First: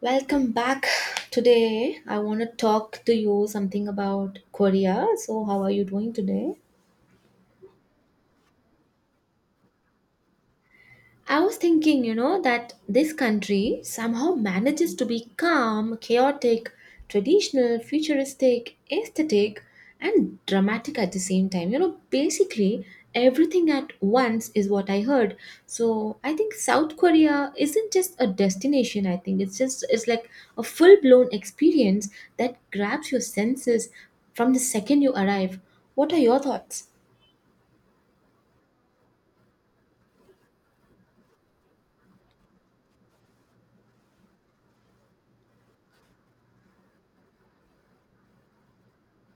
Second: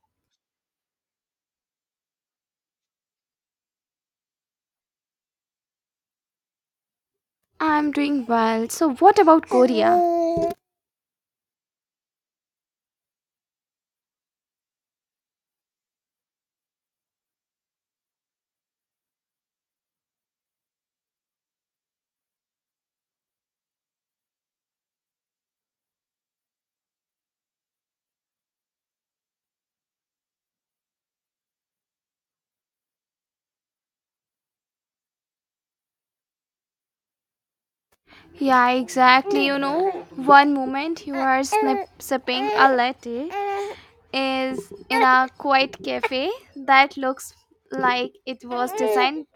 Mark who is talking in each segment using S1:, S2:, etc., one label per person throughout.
S1: Welcome back. Today, I want to talk to you something about Korea. So, how are you doing today?
S2: I'm doing well. So, what about Korea?
S1: I was thinking, you know, that this country somehow manages to be calm, chaotic, traditional, futuristic, aesthetic, and dramatic at the same time. You know, basically everything at once is what I heard. So I think South Korea isn't just a destination. I think it's like a full blown experience that grabs your senses from the second you arrive. What are your thoughts?
S2: Yeah, exactly. You know, one moment you are sipping a latte is in a quiet cafe that looks like it was designed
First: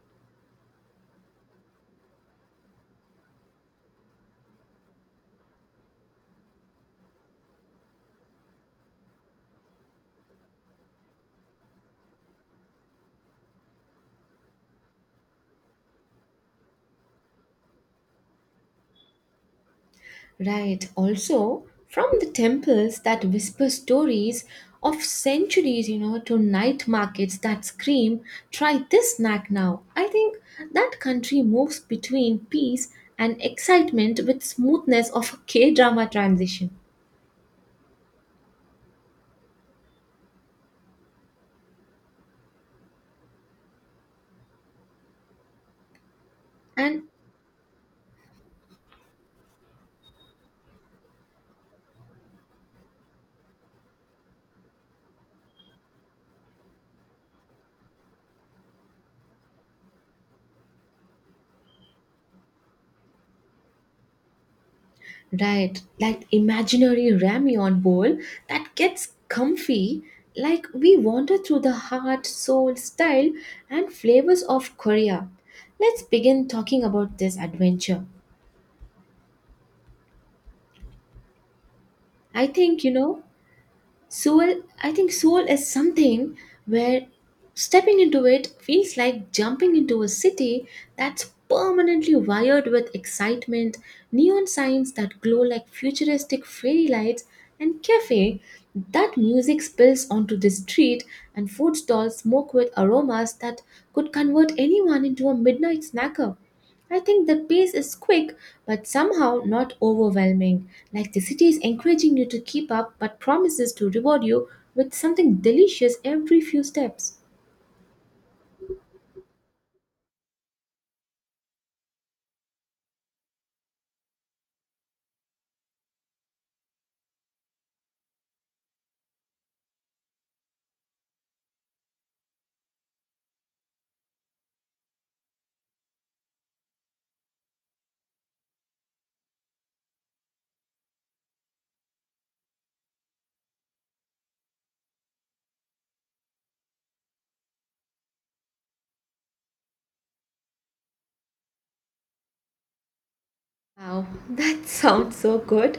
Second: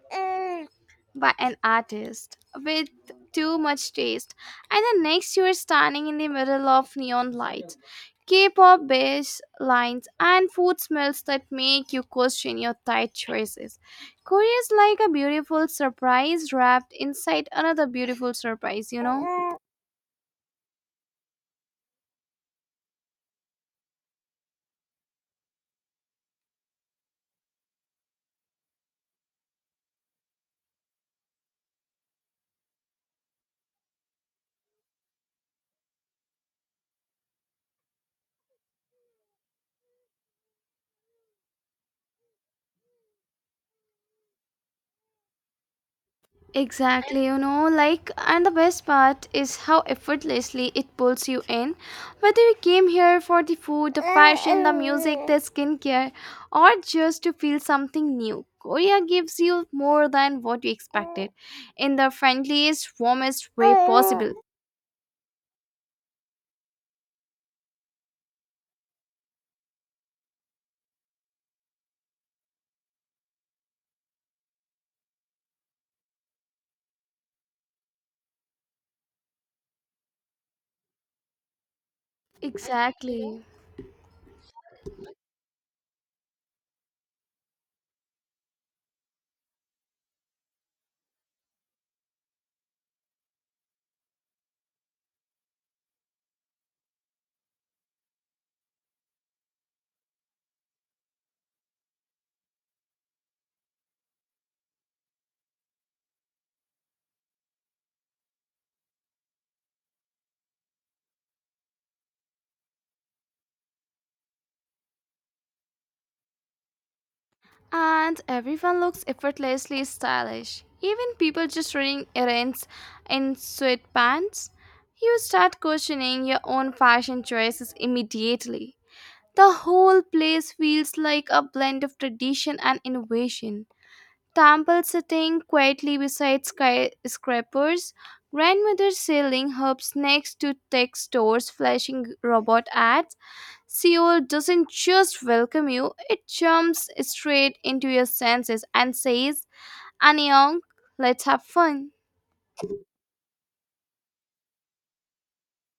S2: by an artist with too much taste, and the next you are standing in the middle of neon lights. K-pop bass lines and food smells that make you question your diet choices. Korea is like a beautiful surprise wrapped inside another beautiful surprise, you know?
S1: Right. Also, from the temples that whisper stories of centuries, you know, to night markets that scream, try this snack now. I think that country moves between peace and excitement with smoothness of a K drama transition. And
S2: Exactly, you know, like, and the best part is how effortlessly it pulls you in. Whether you came here for the food, the fashion, the music, the skincare, or just to feel something new, Korea gives you more than what you expected in the friendliest, warmest way possible.
S1: right, like imaginary ramyeon bowl that gets comfy. Like we wander through the heart, soul, style, and flavors of Korea. Let's begin talking about this adventure. I think, you know,
S2: Exactly.
S1: soul I think soul is something where stepping into it feels like jumping into a city that's permanently wired with excitement, neon signs that glow like futuristic fairy lights, and cafe that music spills onto the street, and food stalls smoke with aromas that could convert anyone into a midnight snacker. I think the pace is quick but somehow not overwhelming, like the city is encouraging you to keep up but promises to reward you with something delicious every few steps.
S2: And everyone looks effortlessly stylish. Even people just running errands in sweatpants. You start questioning your own fashion choices immediately. The whole place feels like a blend of tradition and innovation. Temple sitting quietly beside skyscrapers, grandmother selling herbs next to tech stores flashing robot ads, Seoul doesn't just welcome you, it jumps straight into your senses and says, Annyeong, let's have fun.
S1: Wow, that sounds so good.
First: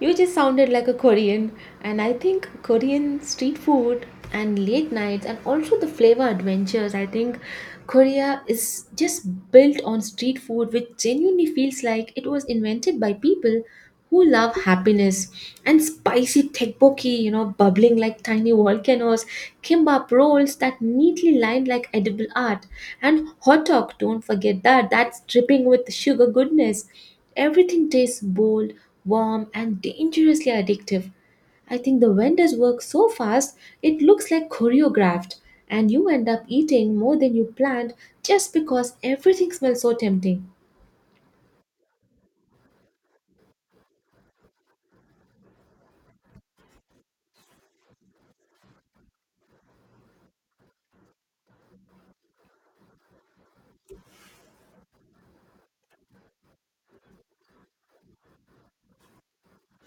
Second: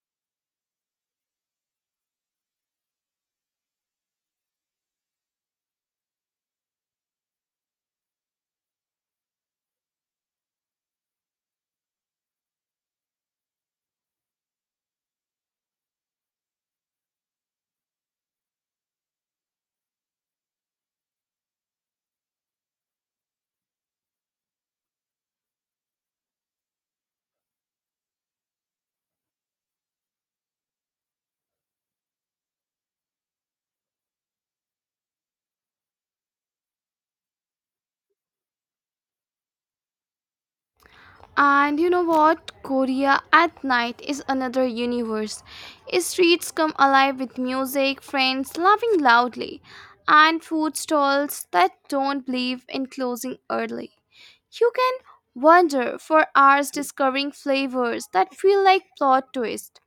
S1: You just sounded like a Korean, and I think Korean street food and late nights and also the flavor adventures. I think Korea is just built on street food, which genuinely feels like it was invented by people who love happiness. And spicy tteokbokki, you know, bubbling like tiny volcanoes, kimbap rolls that neatly lined like edible art, and hot dog, don't forget that, that's dripping with sugar goodness. Everything tastes bold, warm, and dangerously addictive. I think the vendors work so fast it looks like choreographed, and you end up eating more than you planned just because everything smells so tempting.
S2: And you know what? Korea at night is another universe. Streets come alive with music, friends laughing loudly, and food stalls that don't believe in closing early. You can wander for hours discovering flavors that feel like plot twists.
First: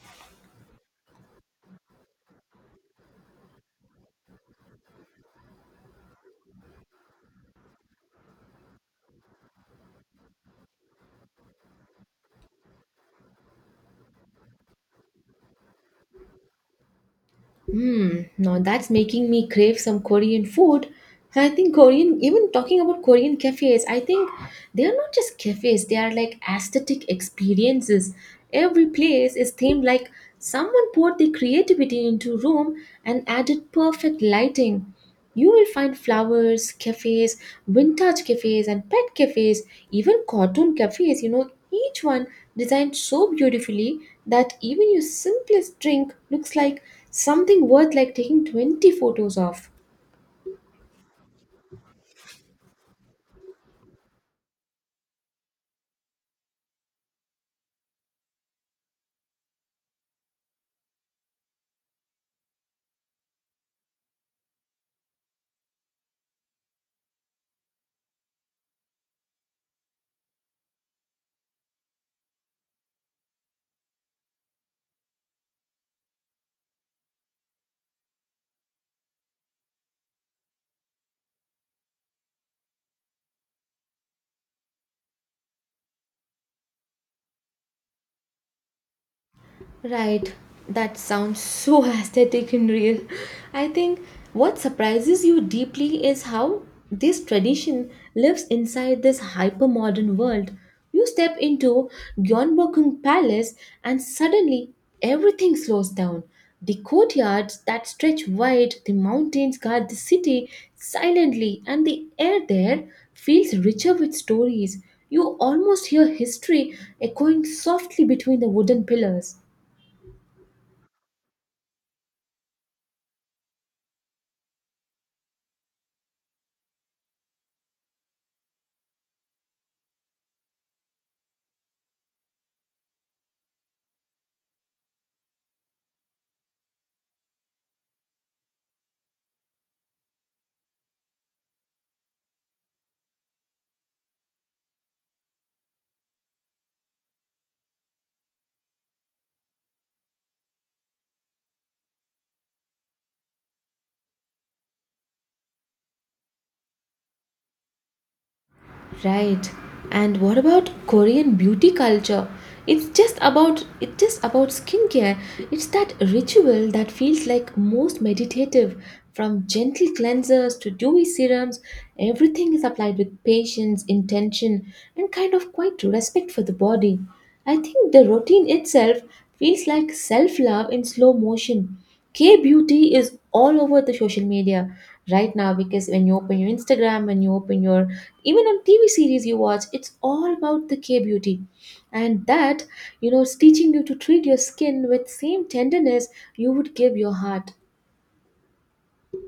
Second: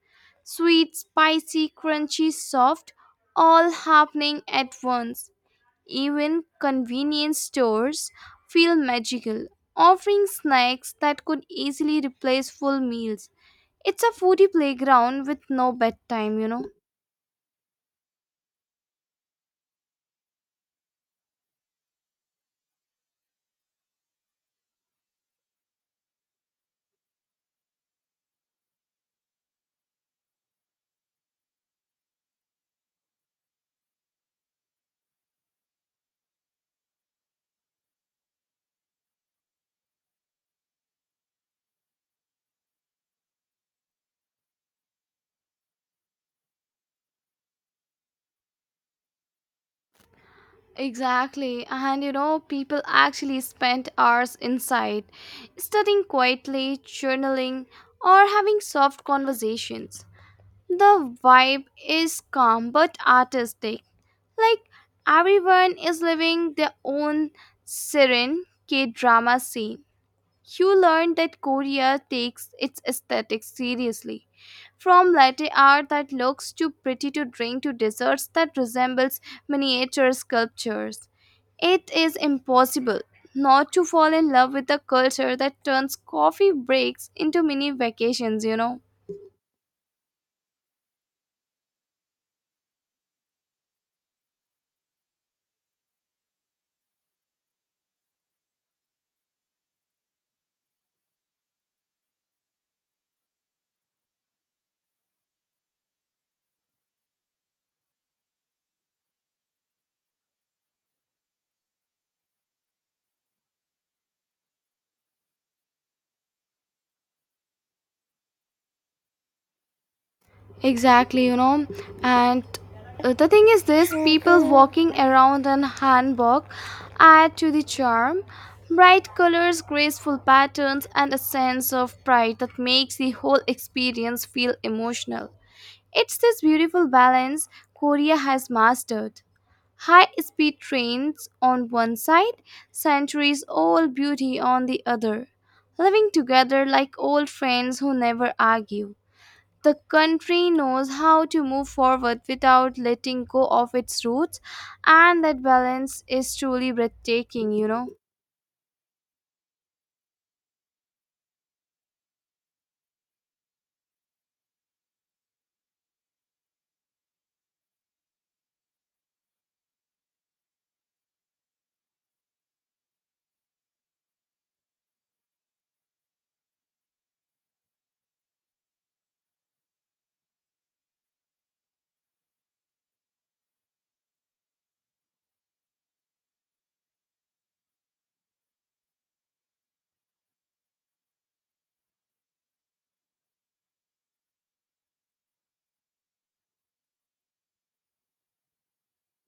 S2: Sweet, spicy, crunchy, soft, all happening at once. Even convenience stores feel magical, offering snacks that could easily replace full meals. It's a foodie playground with no bedtime, you know.
S1: Hmm, now that's making me crave some Korean food. I think Korean, even talking about Korean cafes, I think they are not just cafes, they are like aesthetic experiences. Every place is themed like someone poured their creativity into room and added perfect lighting. You will find flowers cafes, vintage cafes, and pet cafes, even cartoon cafes, you know, each one designed so beautifully that even your simplest drink looks like something worth like taking 20 photos of.
S2: Exactly, and you know, people actually spend hours inside, studying quietly, journaling, or having soft conversations. The vibe is calm but artistic, like everyone is living their own serene K drama scene. You learn that Korea takes its aesthetics seriously. From latte art that looks too pretty to drink to desserts that resembles miniature sculptures. It is impossible not to fall in love with a culture that turns coffee breaks into mini vacations, you know.
S1: Right, that sounds so aesthetic and real. I think what surprises you deeply is how this tradition lives inside this hypermodern world. You step into Gyeongbokgung Palace and suddenly everything slows down. The courtyards that stretch wide, the mountains guard the city silently, and the air there feels richer with stories. You almost hear history echoing softly between the wooden pillars.
S2: Exactly, you know. And the thing is this people walking around in hanbok add to the charm. Bright colors, graceful patterns, and a sense of pride that makes the whole experience feel emotional. It's this beautiful balance Korea has mastered. High speed trains on one side, centuries old beauty on the other, living together like old friends who never argue. The country knows how to move forward without letting go of its roots, and that balance is truly breathtaking, you know.
S1: Right. And what about Korean beauty culture? It's just about skincare. It's that ritual that feels like most meditative. From gentle cleansers to dewy serums, everything is applied with patience, intention, and kind of quite respect for the body. I think the routine itself feels like self-love in slow motion. K beauty is all over the social media right now because when you open your Instagram, when you open your, even on TV series you watch, it's all about the K beauty. And that, you know, is teaching you to treat your skin with same tenderness you would give your heart.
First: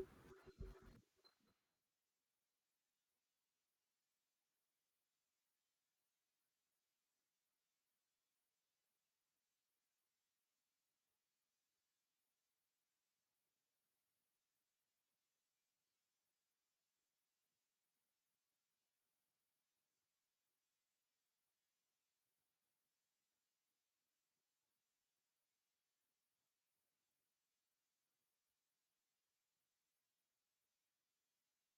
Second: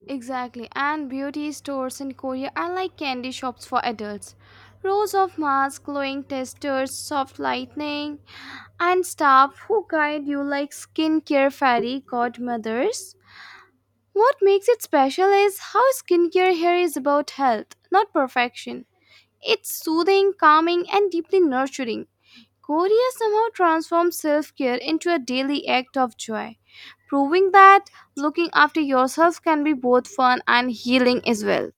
S2: Exactly, and beauty stores in Korea are like candy shops for adults. Rows of masks, glowing testers, soft lightning, and staff who guide you like skincare fairy godmothers. What makes it special is how skincare here is about health, not perfection. It's soothing, calming, and deeply nurturing. Korea somehow transforms self care into a daily act of joy, proving that looking after yourself can be both fun and healing as well.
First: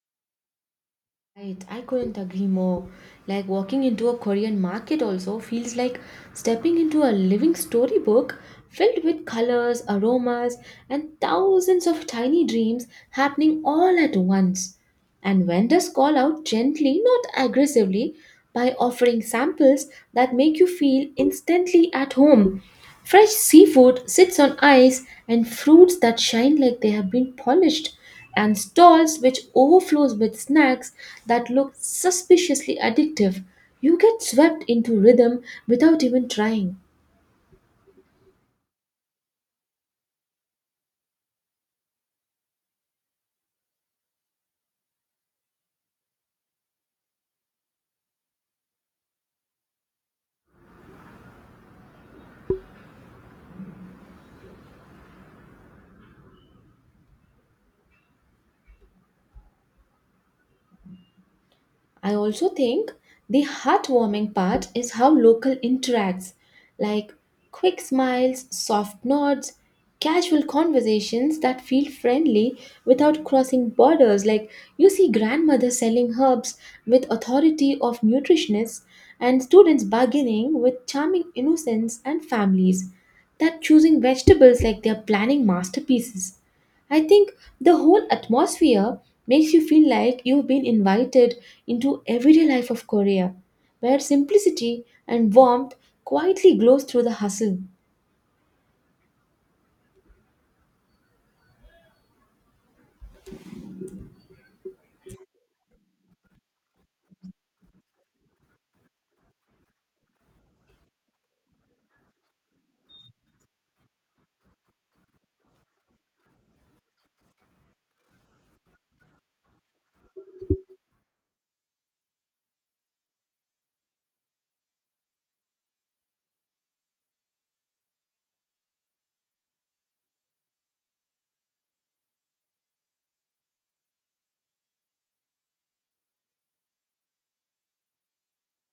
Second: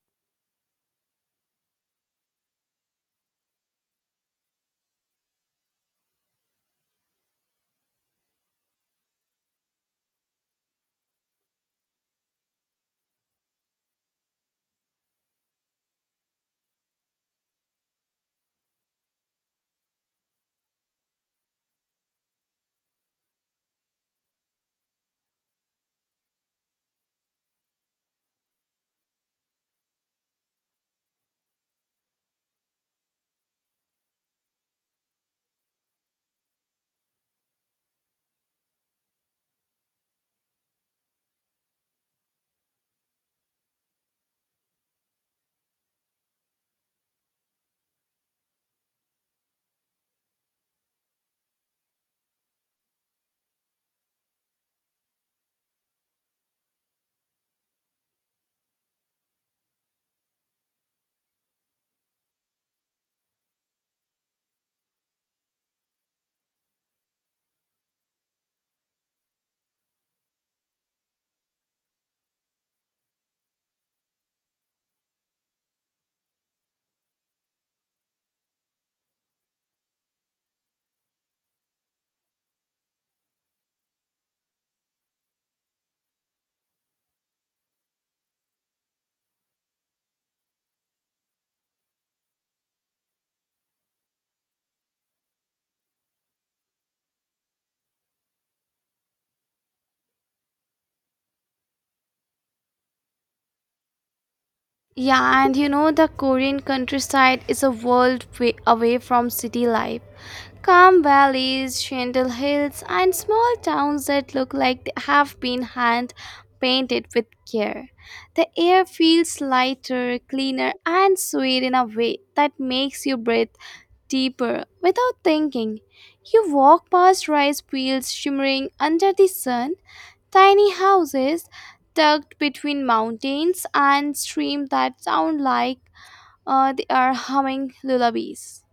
S1: Right, I couldn't agree more. Like walking into a Korean market also feels like stepping into a living storybook filled with colors, aromas, and thousands of tiny dreams happening all at once. And vendors call out gently, not aggressively, by offering samples that make you feel instantly at home. Fresh seafood sits on ice, and fruits that shine like they have been polished, and stalls which overflows with snacks that look suspiciously addictive. You get swept into rhythm without even trying. I also think the heartwarming part is how local interacts, like quick smiles, soft nods, casual conversations that feel friendly without crossing borders. Like you see grandmother selling herbs with authority of nutritionists, and students bargaining with charming innocence, and families that choosing vegetables like they're planning masterpieces. I think the whole atmosphere makes you feel like you've been invited into everyday life of Korea, where simplicity and warmth quietly glows through the hustle.
S2: Yeah, and you know, the Korean countryside is a world way away from city life. Calm valleys, gentle hills, and small towns that look like they have been hand painted with care. The air feels lighter, cleaner, and sweet in a way that makes you breathe deeper without thinking. You walk past rice fields shimmering under the sun, tiny houses tucked between mountains and streams that sound like they are humming lullabies.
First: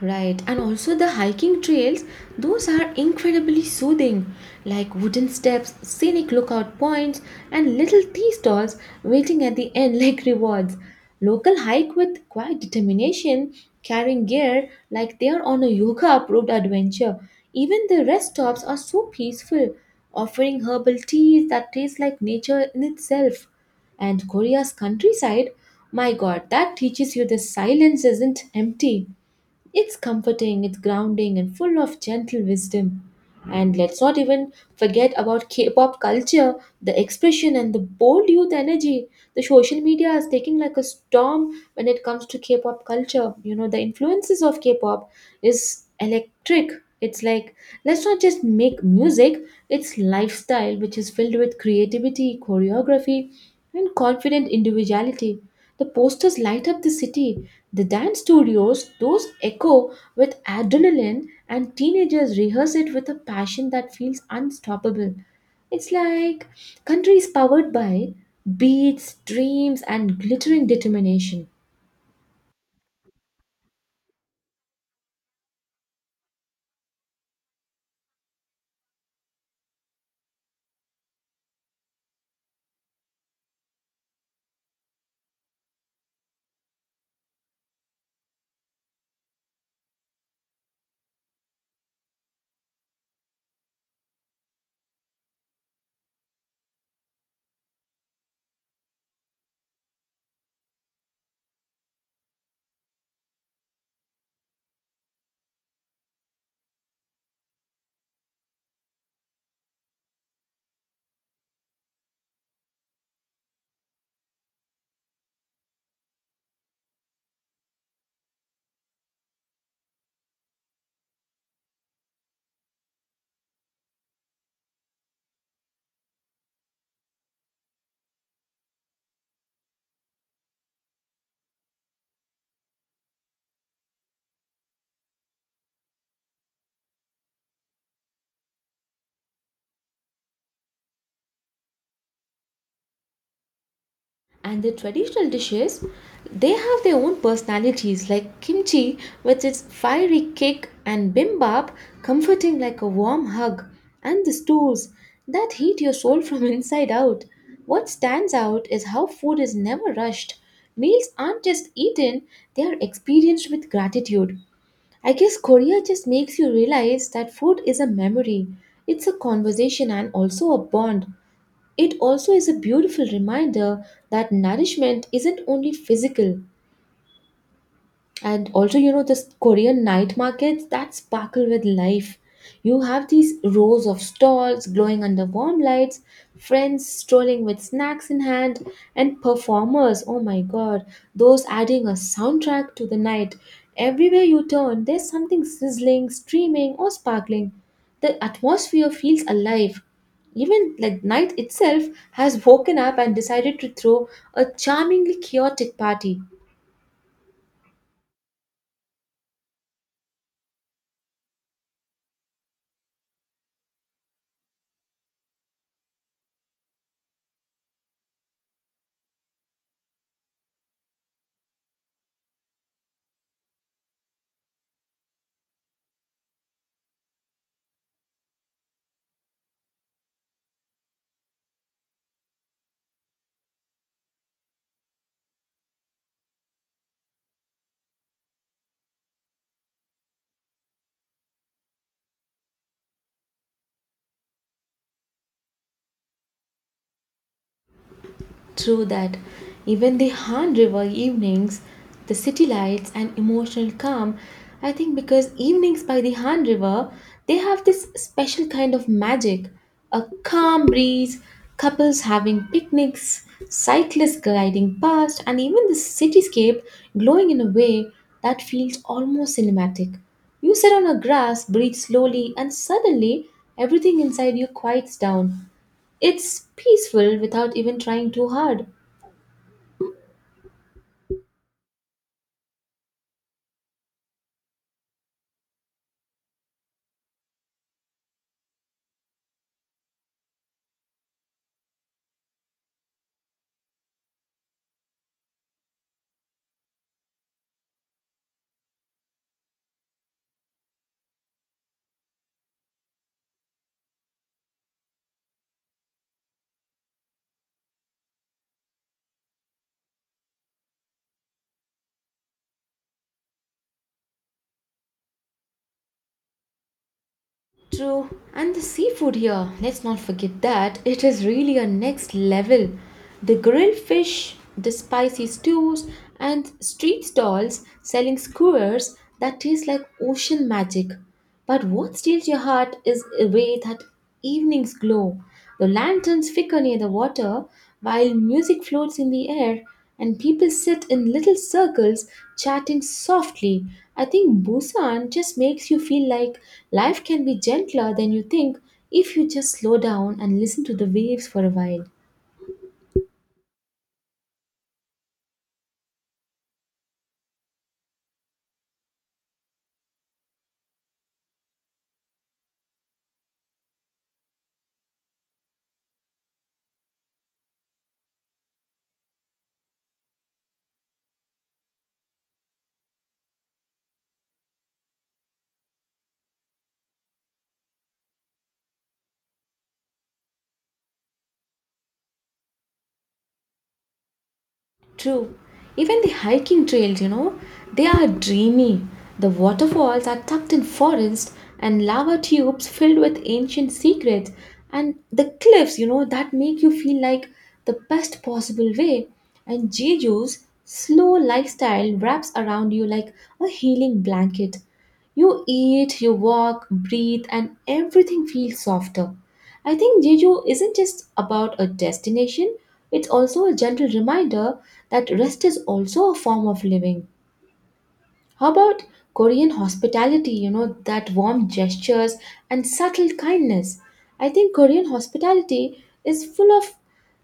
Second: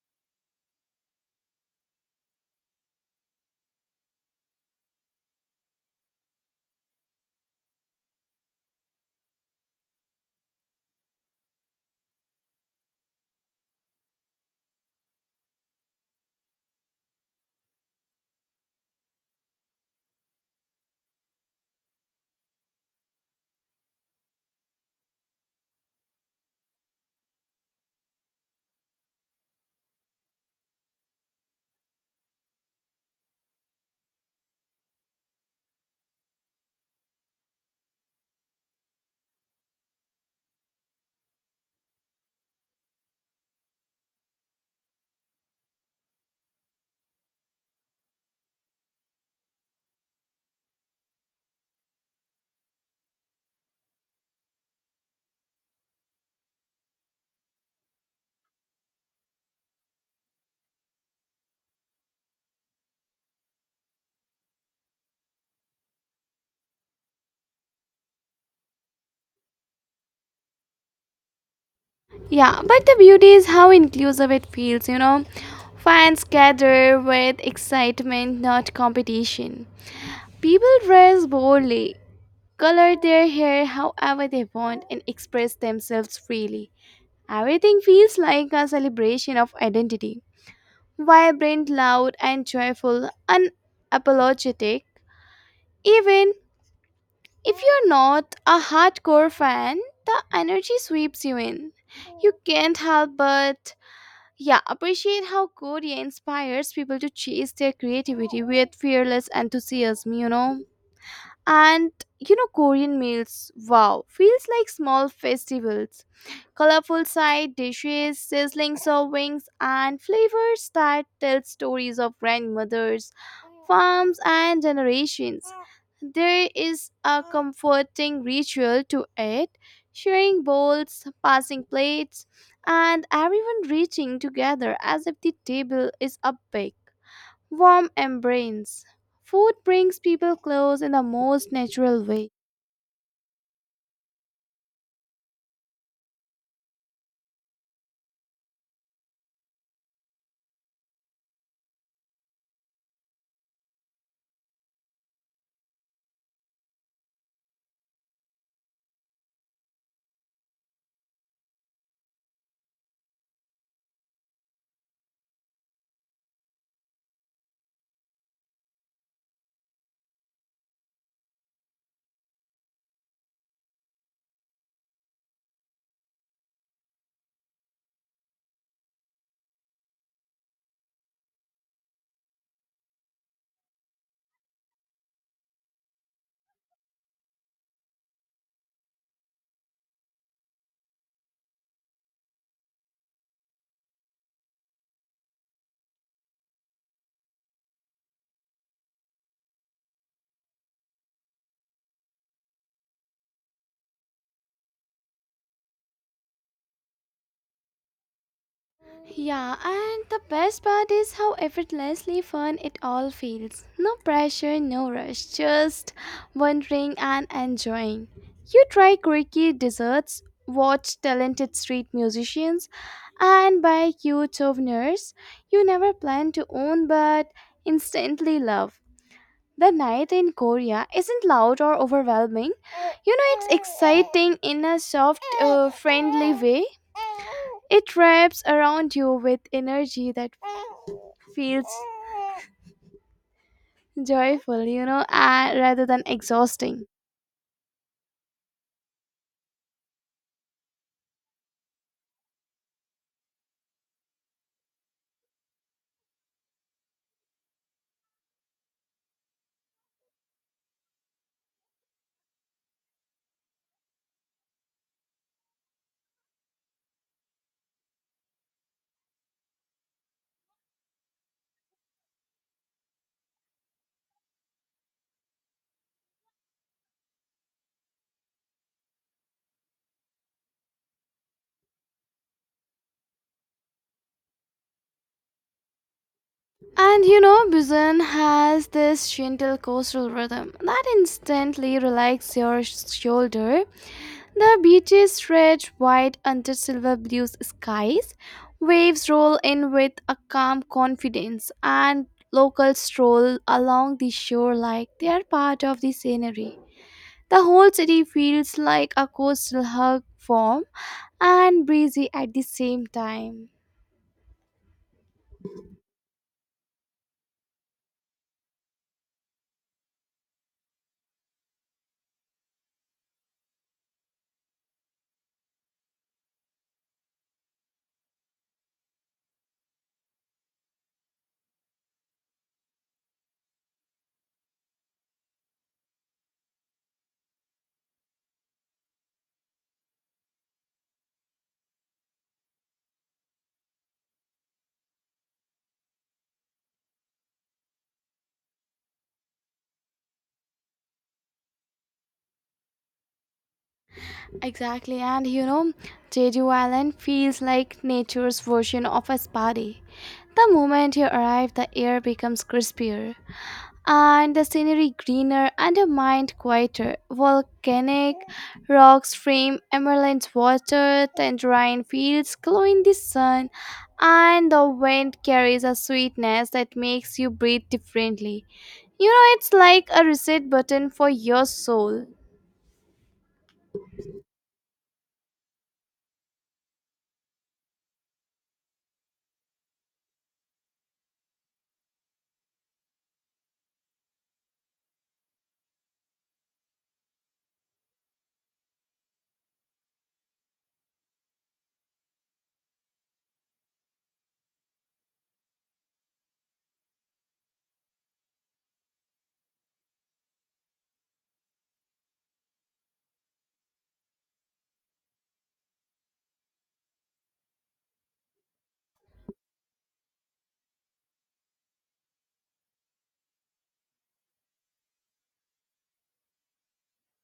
S1: Right, and also the hiking trails, those are incredibly soothing, like wooden steps, scenic lookout points, and little tea stalls waiting at the end like rewards. Local hike with quiet determination, carrying gear like they are on a yoga approved adventure. Even the rest stops are so peaceful, offering herbal teas that taste like nature in itself. And Korea's countryside, my god, that teaches you the silence isn't empty. It's comforting, it's grounding, and full of gentle wisdom. And let's not even forget about K pop culture, the expression, and the bold youth energy. The social media is taking like a storm when it comes to K pop culture. You know, the influences of K pop is electric. It's like, let's not just make music, it's lifestyle, which is filled with creativity, choreography, and confident individuality. The posters light up the city. The dance studios, those echo with adrenaline, and teenagers rehearse it with a passion that feels unstoppable. It's like country is powered by beats, dreams, and glittering determination.
S2: Yeah, but the beauty is how inclusive it feels, you know. Fans gather with excitement, not competition. People dress boldly, color their hair however they want, and express themselves freely. Everything feels like a celebration of identity. Vibrant, loud, and joyful, unapologetic. Even if you're not a hardcore fan, the energy sweeps you in. You can't help but yeah, appreciate how Korea inspires people to chase their creativity with fearless enthusiasm, you know? And you know, Korean meals, wow, feels like small festivals, colorful side dishes, sizzling servings, and flavors that tell stories of grandmothers, farms, and generations. There is a comforting ritual to it, sharing bowls, passing plates, and everyone reaching together as if the table is a big warm embrace. Food brings people close in the most natural way.
S1: And the traditional dishes, they have their own personalities, like kimchi with its fiery kick, and bimbap comforting like a warm hug, and the stews that heat your soul from inside out. What stands out is how food is never rushed. Meals aren't just eaten, they are experienced with gratitude. I guess Korea just makes you realize that food is a memory. It's a conversation and also a bond. It also is a beautiful reminder that nourishment isn't only physical. And also, you know, this korean night markets that sparkle with life. You have these rows of stalls glowing under warm lights, friends strolling with snacks in hand, and performers, oh my god, those adding a soundtrack to the night. Everywhere you turn there's something sizzling, streaming, or sparkling. The atmosphere feels alive, even like night itself has woken up and decided to throw a charmingly chaotic party.
S2: Yeah, and the best part is how effortlessly fun it all feels. No pressure, no rush, just wondering and enjoying. You try quirky desserts, watch talented street musicians, and buy cute souvenirs you never planned to own but instantly love. The night in Korea isn't loud or overwhelming. You know, it's exciting in a soft, friendly way. It wraps around you with energy that feels joyful, you know, rather than exhausting.
S1: True that. Even the Han River evenings, the city lights and emotional calm, I think because evenings by the Han River, they have this special kind of magic. A calm breeze, couples having picnics, cyclists gliding past, and even the cityscape glowing in a way that feels almost cinematic. You sit on a grass, breathe slowly, and suddenly everything inside you quiets down. It's peaceful without even trying too hard.
S2: And you know, Busan has this gentle coastal rhythm that instantly relaxes your shoulder. The beaches stretch wide under silver blue skies. Waves roll in with a calm confidence, and locals stroll along the shore like they are part of the scenery. The whole city feels like a coastal hug form and breezy at the same time.
S1: True. And the seafood here, let's not forget that. It is really a next level. The grilled fish, the spicy stews, and street stalls selling skewers that taste like ocean magic. But what steals your heart is away that evening's glow. The lanterns flicker near the water while music floats in the air, and people sit in little circles chatting softly. I think Busan just makes you feel like life can be gentler than you think if you just slow down and listen to the waves for a while.
S2: Exactly, and you know, Jeju Island feels like nature's version of a spa day. The moment you arrive, the air becomes crispier, and the scenery greener, and your mind quieter. Volcanic rocks frame emerald water, tangerine fields glow in the sun, and the wind carries a sweetness that makes you breathe differently. You know, it's like a reset button for your soul.
S1: True. Even the hiking trails, you know, they are dreamy. The waterfalls are tucked in forest and lava tubes filled with ancient secrets. And the cliffs, you know, that make you feel like the best possible way. And Jeju's slow lifestyle wraps around you like a healing blanket. You eat, you walk, breathe, and everything feels softer. I think Jeju isn't just about a destination, it's also a gentle reminder that rest is also a form of living. How about Korean hospitality? You know, that warm gestures and subtle kindness. I think Korean hospitality is full of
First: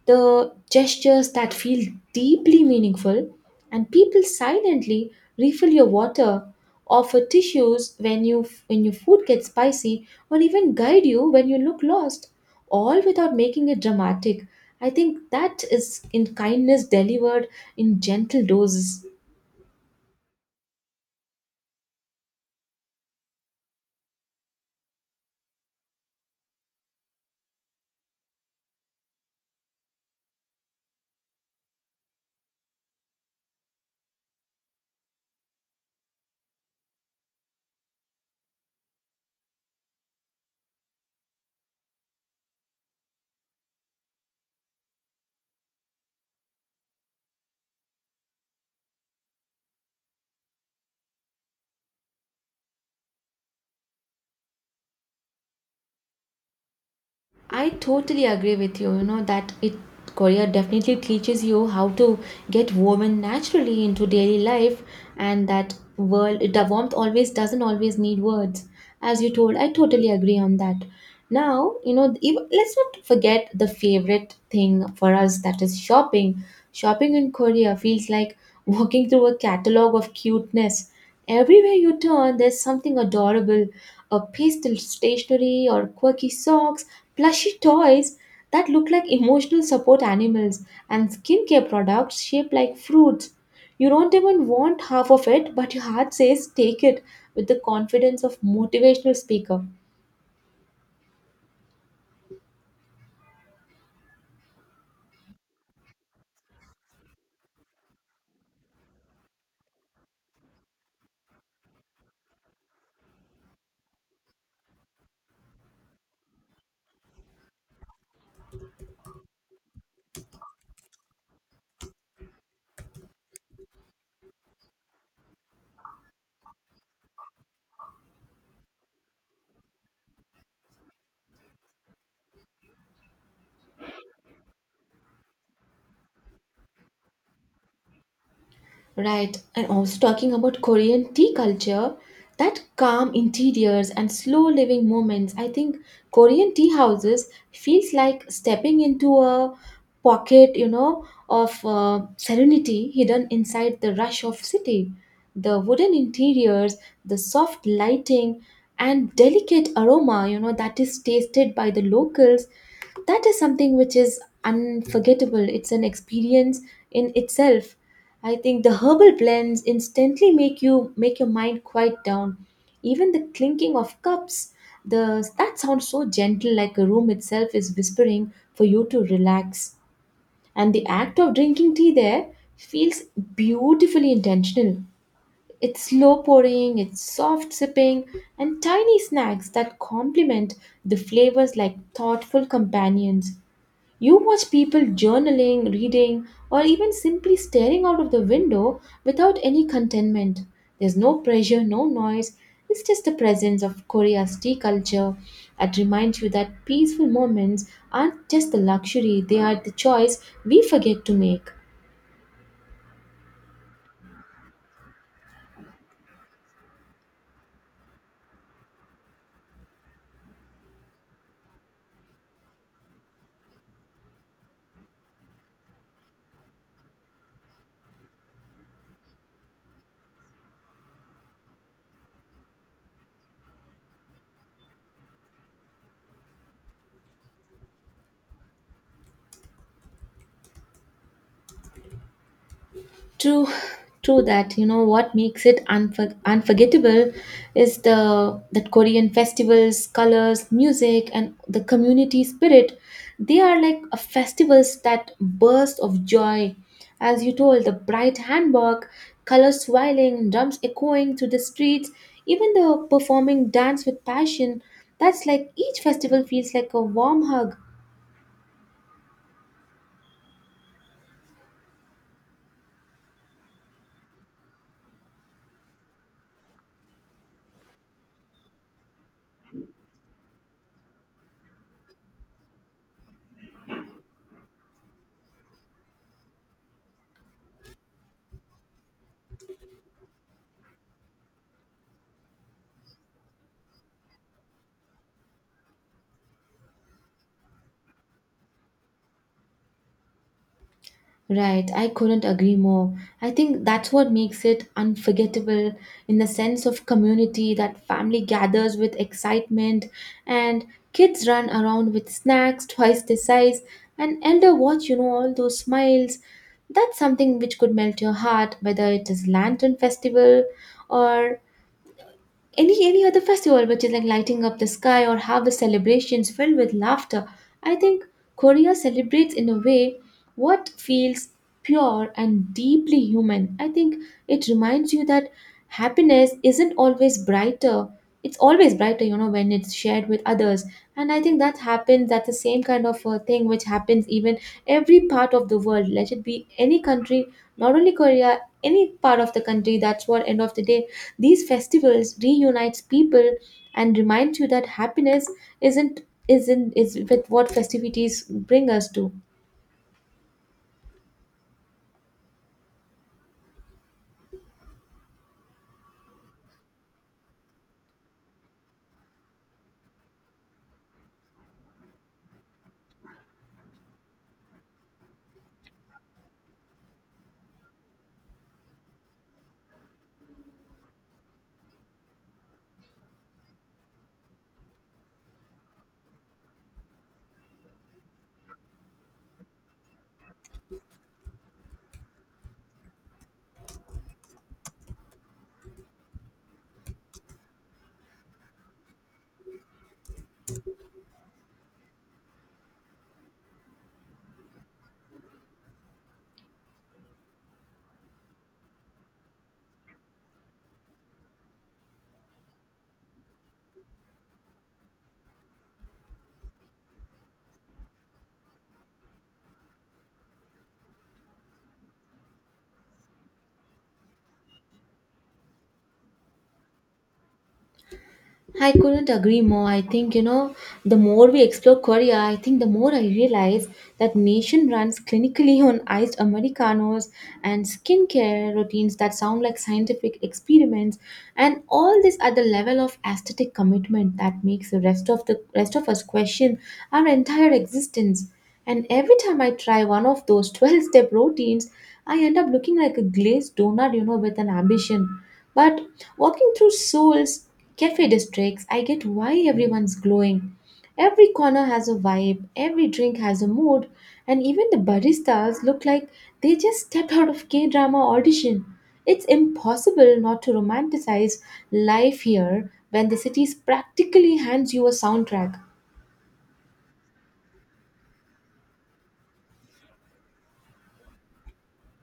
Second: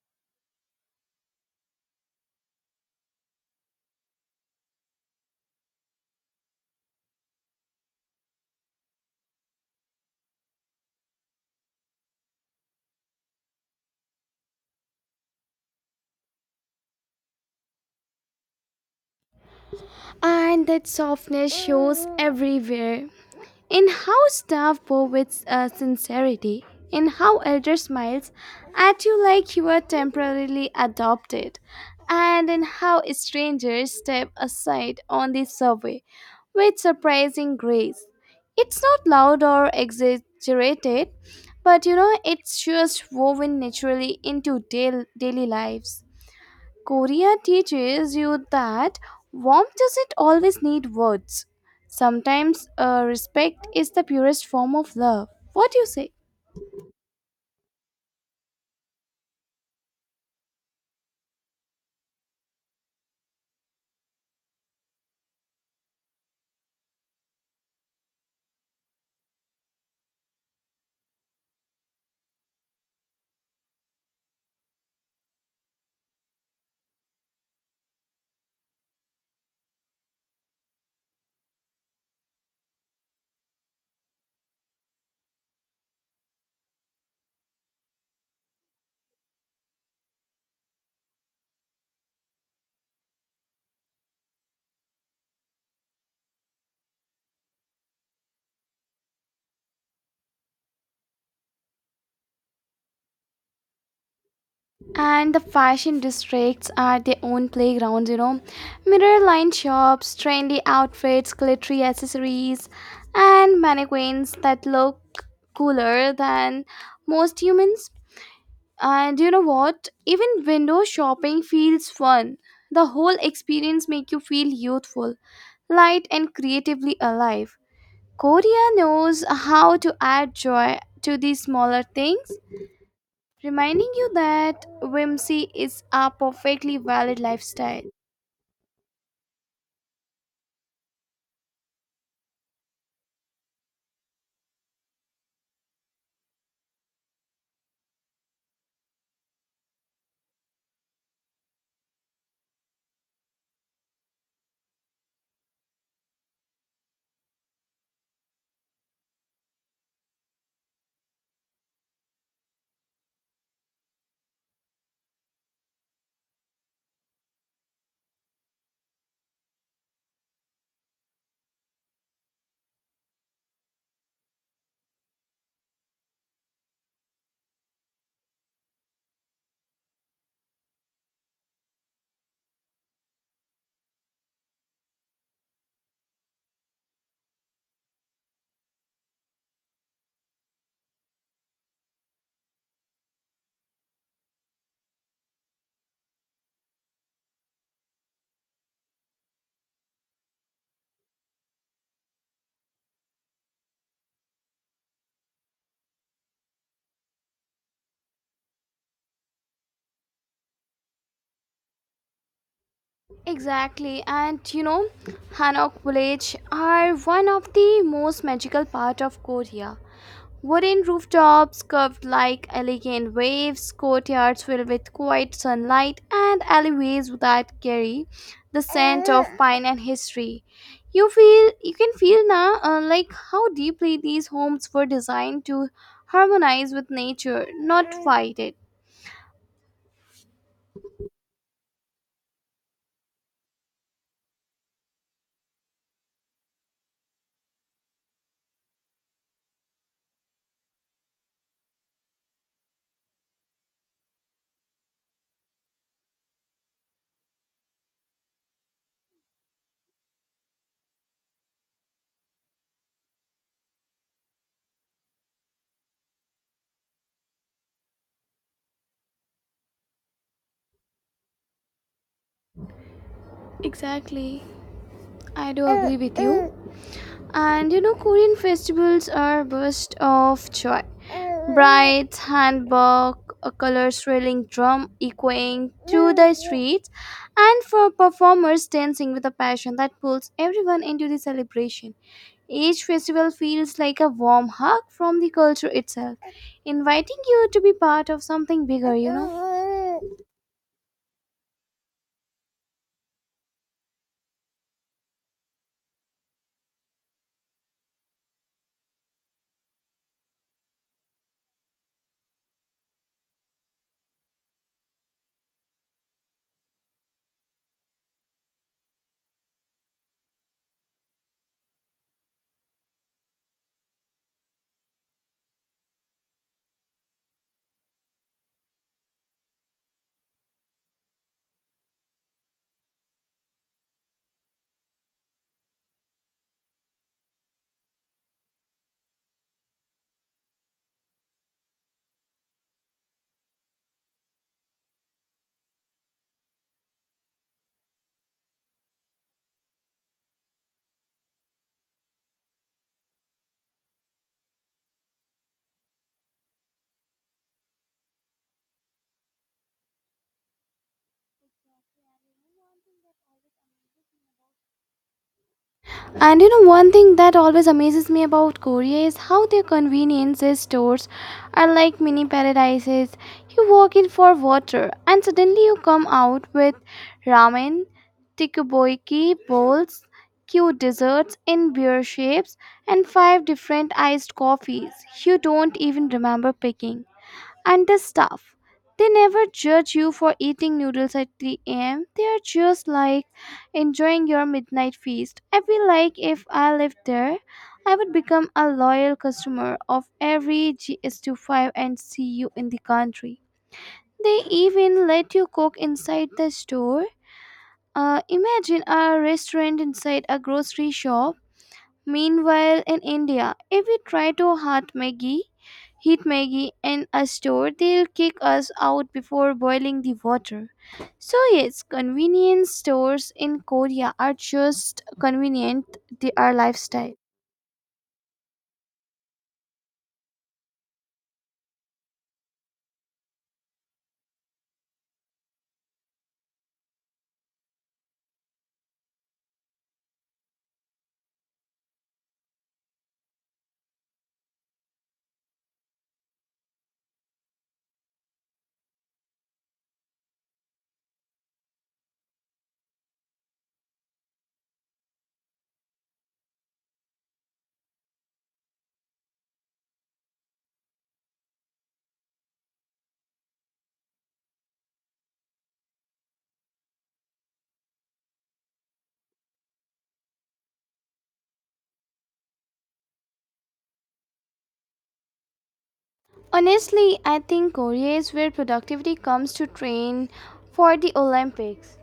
S1: the gestures that feel deeply meaningful, and people silently refill your water, offer tissues when your food gets spicy, or even guide you when you look lost, all without making it dramatic. I think that is in kindness delivered in gentle doses.
S2: And that softness shows everywhere, in how staff bow with sincerity, in how elder smiles at you like you are temporarily adopted, and in how strangers step aside on the survey with surprising grace. It's not loud or exaggerated, but you know, it's just woven naturally into daily lives. Korea teaches you that warmth doesn't always need words. Sometimes respect is the purest form of love. What do you say?
S1: I totally agree with you. You know that it Korea definitely teaches you how to get woven naturally into daily life, and that world the warmth always doesn't always need words. As you told, I totally agree on that. Now you know. Let's not forget the favorite thing for us that is shopping. Shopping in Korea feels like walking through a catalog of cuteness. Everywhere you turn, there's something adorable, a pastel stationery or quirky socks, plushy toys that look like emotional support animals, and skincare products shaped like fruits. You don't even want half of it, but your heart says take it with the confidence of motivational speaker.
S2: And the fashion districts are their own playgrounds, you know. Mirror lined shops, trendy outfits, glittery accessories, and mannequins that look cooler than most humans. And you know what, even window shopping feels fun. The whole experience make you feel youthful, light, and creatively alive. Korea knows how to add joy to these smaller things, reminding you that whimsy is a perfectly valid lifestyle.
S1: Right, and also talking about Korean tea culture, that calm interiors and slow living moments. I think Korean tea houses feels like stepping into a pocket, you know, of serenity hidden inside the rush of city. The wooden interiors, the soft lighting, and delicate aroma, you know, that is tasted by the locals, that is something which is unforgettable. It's an experience in itself. I think the herbal blends instantly make you make your mind quiet down. Even the clinking of cups, the that sounds so gentle, like a room itself is whispering for you to relax. And the act of drinking tea there feels beautifully intentional. It's slow pouring, it's soft sipping, and tiny snacks that complement the flavors like thoughtful companions. You watch people journaling, reading, or even simply staring out of the window without any contentment. There's no pressure, no noise. It's just the presence of Korea's tea culture that reminds you that peaceful moments aren't just the luxury, they are the choice we forget to make.
S2: Exactly, and you know, hanok village are one of the most magical part of Korea. Wooden rooftops curved like elegant waves, courtyards filled with quiet sunlight, and alleyways that carry the scent of pine and history. You can feel now like how deeply these homes were designed to harmonize with nature, not fight it.
S1: True, true that. You know what makes it unforgettable is the that Korean festivals, colors, music, and the community spirit. They are like a festivals that burst of joy. As you told, the bright handbag, colors swirling, drums echoing through the streets, even the performing dance with passion. That's like each festival feels like a warm hug.
S2: Exactly. I do agree with you. And you know, Korean festivals are a burst of joy. Brides, handbag, a color swirling drum echoing through the streets, and for performers dancing with a passion that pulls everyone into the celebration. Each festival feels like a warm hug from the culture itself, inviting you to be part of something bigger, you know.
S1: Right, I couldn't agree more. I think that's what makes it unforgettable in the sense of community that family gathers with excitement and kids run around with snacks twice the size and elder watch, you know, all those smiles. That's something which could melt your heart, whether it is Lantern Festival or any other festival which is like lighting up the sky or harvest celebrations filled with laughter. I think Korea celebrates in a way what feels pure and deeply human. I think it reminds you that happiness isn't always brighter, it's always brighter, you know, when it's shared with others. And I think that happens, that's the same kind of thing which happens even every part of the world. Let it be any country, not only Korea, any part of the country, that's what end of the day these festivals reunites people and reminds you that happiness isn't isn't is with what festivities bring us to.
S2: And you know, one thing that always amazes me about Korea is how their convenience stores are like mini paradises. You walk in for water, and suddenly you come out with ramen, tteokbokki bowls, cute desserts in beer shapes, and five different iced coffees you don't even remember picking. And the staff, they never judge you for eating noodles at 3 a.m. They are just like enjoying your midnight feast. I feel like if I lived there, I would become a loyal customer of every GS25 and see you in the country. They even let you cook inside the store. Imagine a restaurant inside a grocery shop. Meanwhile, in India, if we try to heat Maggie in a store, they'll kick us out before boiling the water. So, yes, convenience stores in Korea are just convenient, they are lifestyle.
S1: I couldn't agree more. I think, you know, the more we explore Korea, I think the more I realize that nation runs clinically on iced Americanos and skincare routines that sound like scientific experiments, and all this at the level of aesthetic commitment that makes the rest of us question our entire existence. And every time I try one of those 12 step routines, I end up looking like a glazed donut, you know, with an ambition. But walking through Seoul's cafe districts, I get why everyone's glowing. Every corner has a vibe, every drink has a mood, and even the baristas look like they just stepped out of K drama audition. It's impossible not to romanticize life here when the city practically hands you a soundtrack.
S2: Honestly, I think Korea is where productivity comes to train for the Olympics.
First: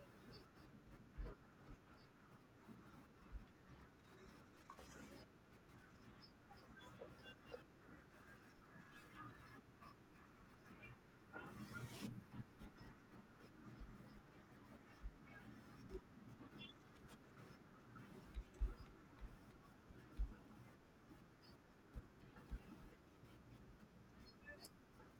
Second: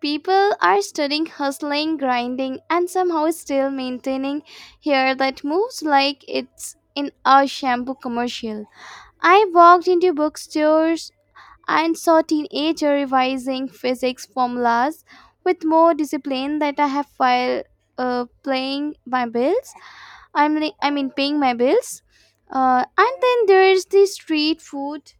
S2: People are studying, hustling, grinding, and somehow still maintaining hair that moves like it's in a shampoo commercial. I walked into bookstores and saw teenagers revising physics formulas with more discipline than I have while playing my bills. I mean paying my bills. And then there's the street food,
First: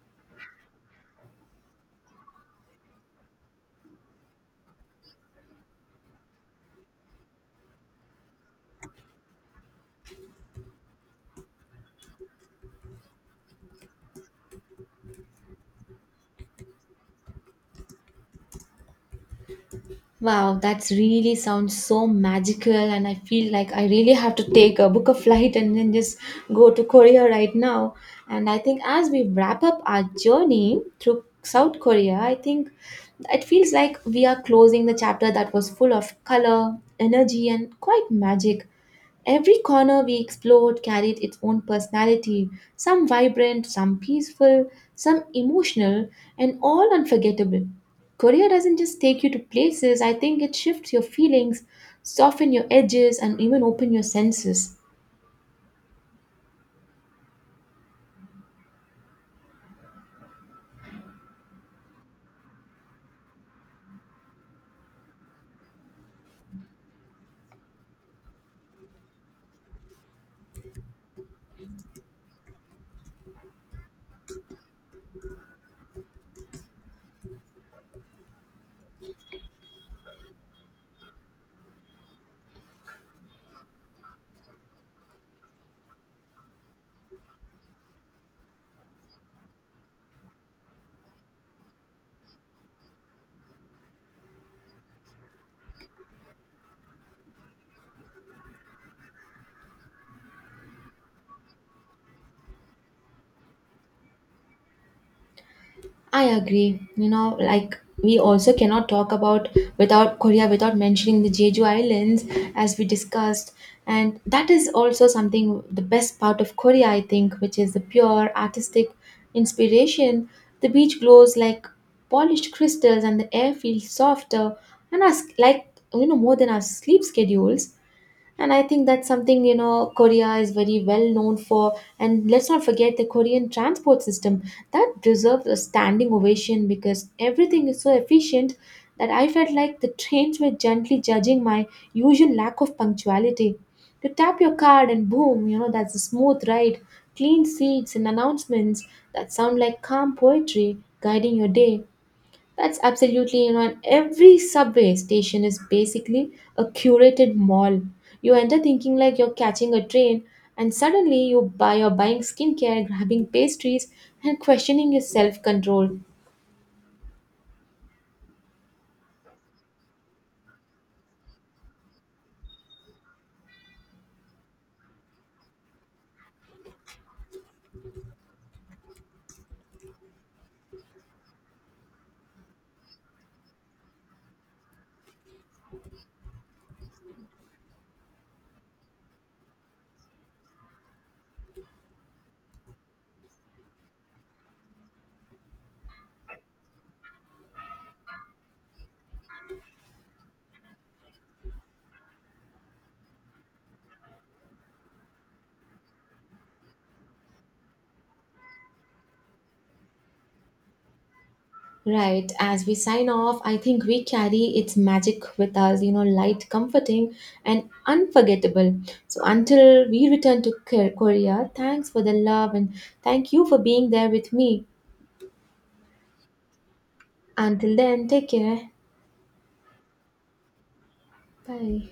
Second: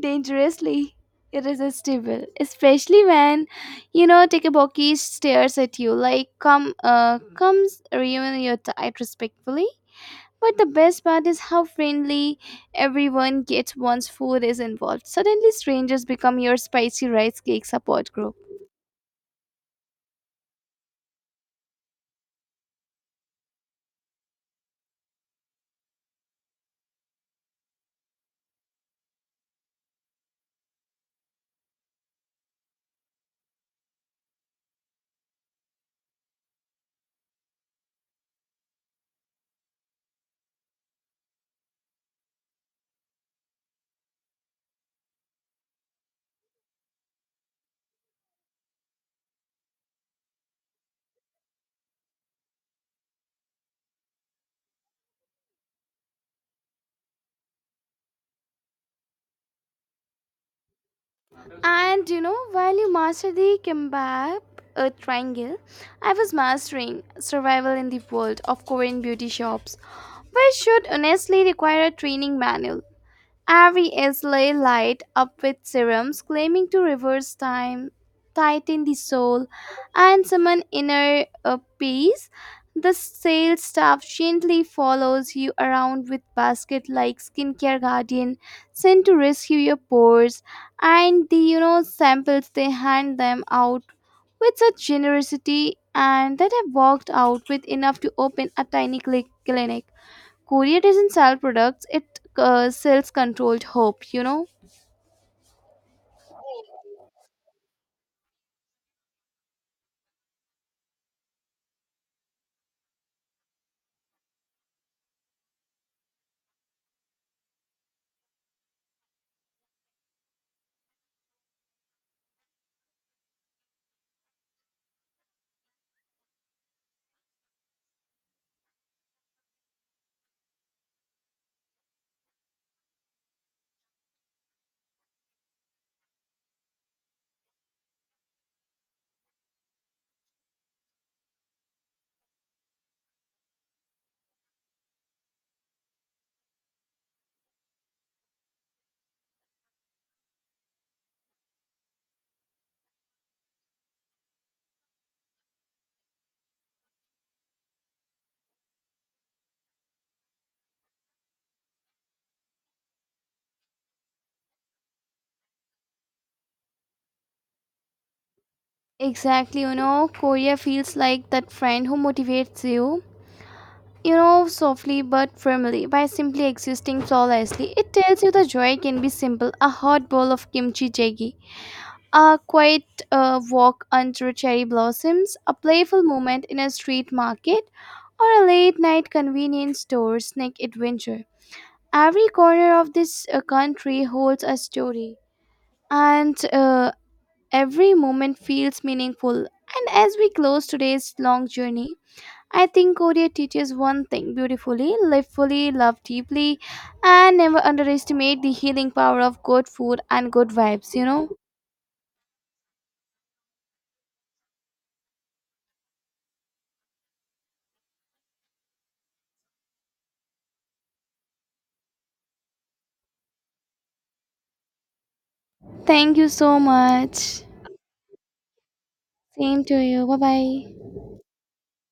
S2: dangerously irresistible, especially when you know Takaboki stares at you like comes ruin your diet respectfully. But the best part is how friendly everyone gets once food is involved. Suddenly, strangers become your spicy rice cake support group.
S1: Wow, that's really sounds so magical, and I feel like I really have to take a book a flight and then just go to Korea right now. And I think as we wrap up our journey through South Korea, I think it feels like we are closing the chapter that was full of color, energy, and quite magic. Every corner we explored carried its own personality, some vibrant, some peaceful, some emotional, and all unforgettable. Korea doesn't just take you to places, I think it shifts your feelings, soften your edges, and even open your senses.
S2: And you know, while you master the kimbap triangle, I was mastering survival in the world of Korean beauty shops, which should honestly require a training manual. Avi Islay light up with serums claiming to reverse time, tighten the soul, and summon inner peace. The sales staff gently follows you around with basket like skincare guardian sent to rescue your pores, and the, you know, samples, they hand them out with such generosity, and that I walked out with enough to open a tiny clinic. Korea doesn't sell products, it sells controlled hope, you know?
S1: I agree. You know, like we also cannot talk about without Korea without mentioning the Jeju Islands as we discussed. And that is also something the best part of Korea, I think, which is the pure artistic inspiration. The beach glows like polished crystals and the air feels softer and us like, you know, more than our sleep schedules. And I think that's something, you know, Korea is very well known for. And let's not forget the Korean transport system that deserves a standing ovation because everything is so efficient that I felt like the trains were gently judging my usual lack of punctuality. You tap your card and boom, you know, that's a smooth ride, clean seats, and announcements that sound like calm poetry guiding your day. That's absolutely, you know, and every subway station is basically a curated mall. You enter thinking like you're catching a train, and suddenly you're buying skincare, grabbing pastries, and questioning your self-control.
S2: Exactly, you know, Korea feels like that friend who motivates you, you know, softly but firmly by simply existing flawlessly. It tells you the joy can be simple, a hot bowl of kimchi jjigae, a quiet walk under cherry blossoms, a playful moment in a street market, or a late night convenience store snack adventure. Every corner of this country holds a story. And Every moment feels meaningful. And as we close today's long journey, I think Korea teaches one thing beautifully, live fully, love deeply, and never underestimate the healing power of good food and good vibes, you know?
S1: Right, as we sign off, I think we carry its magic with us, you know, light, comforting, and unforgettable. So until we return to Korea, thanks for the love and thank you for being there with me.
S2: Thank you so much.
S1: Until then, take care.
S2: Same to you. Bye bye.
S1: Bye.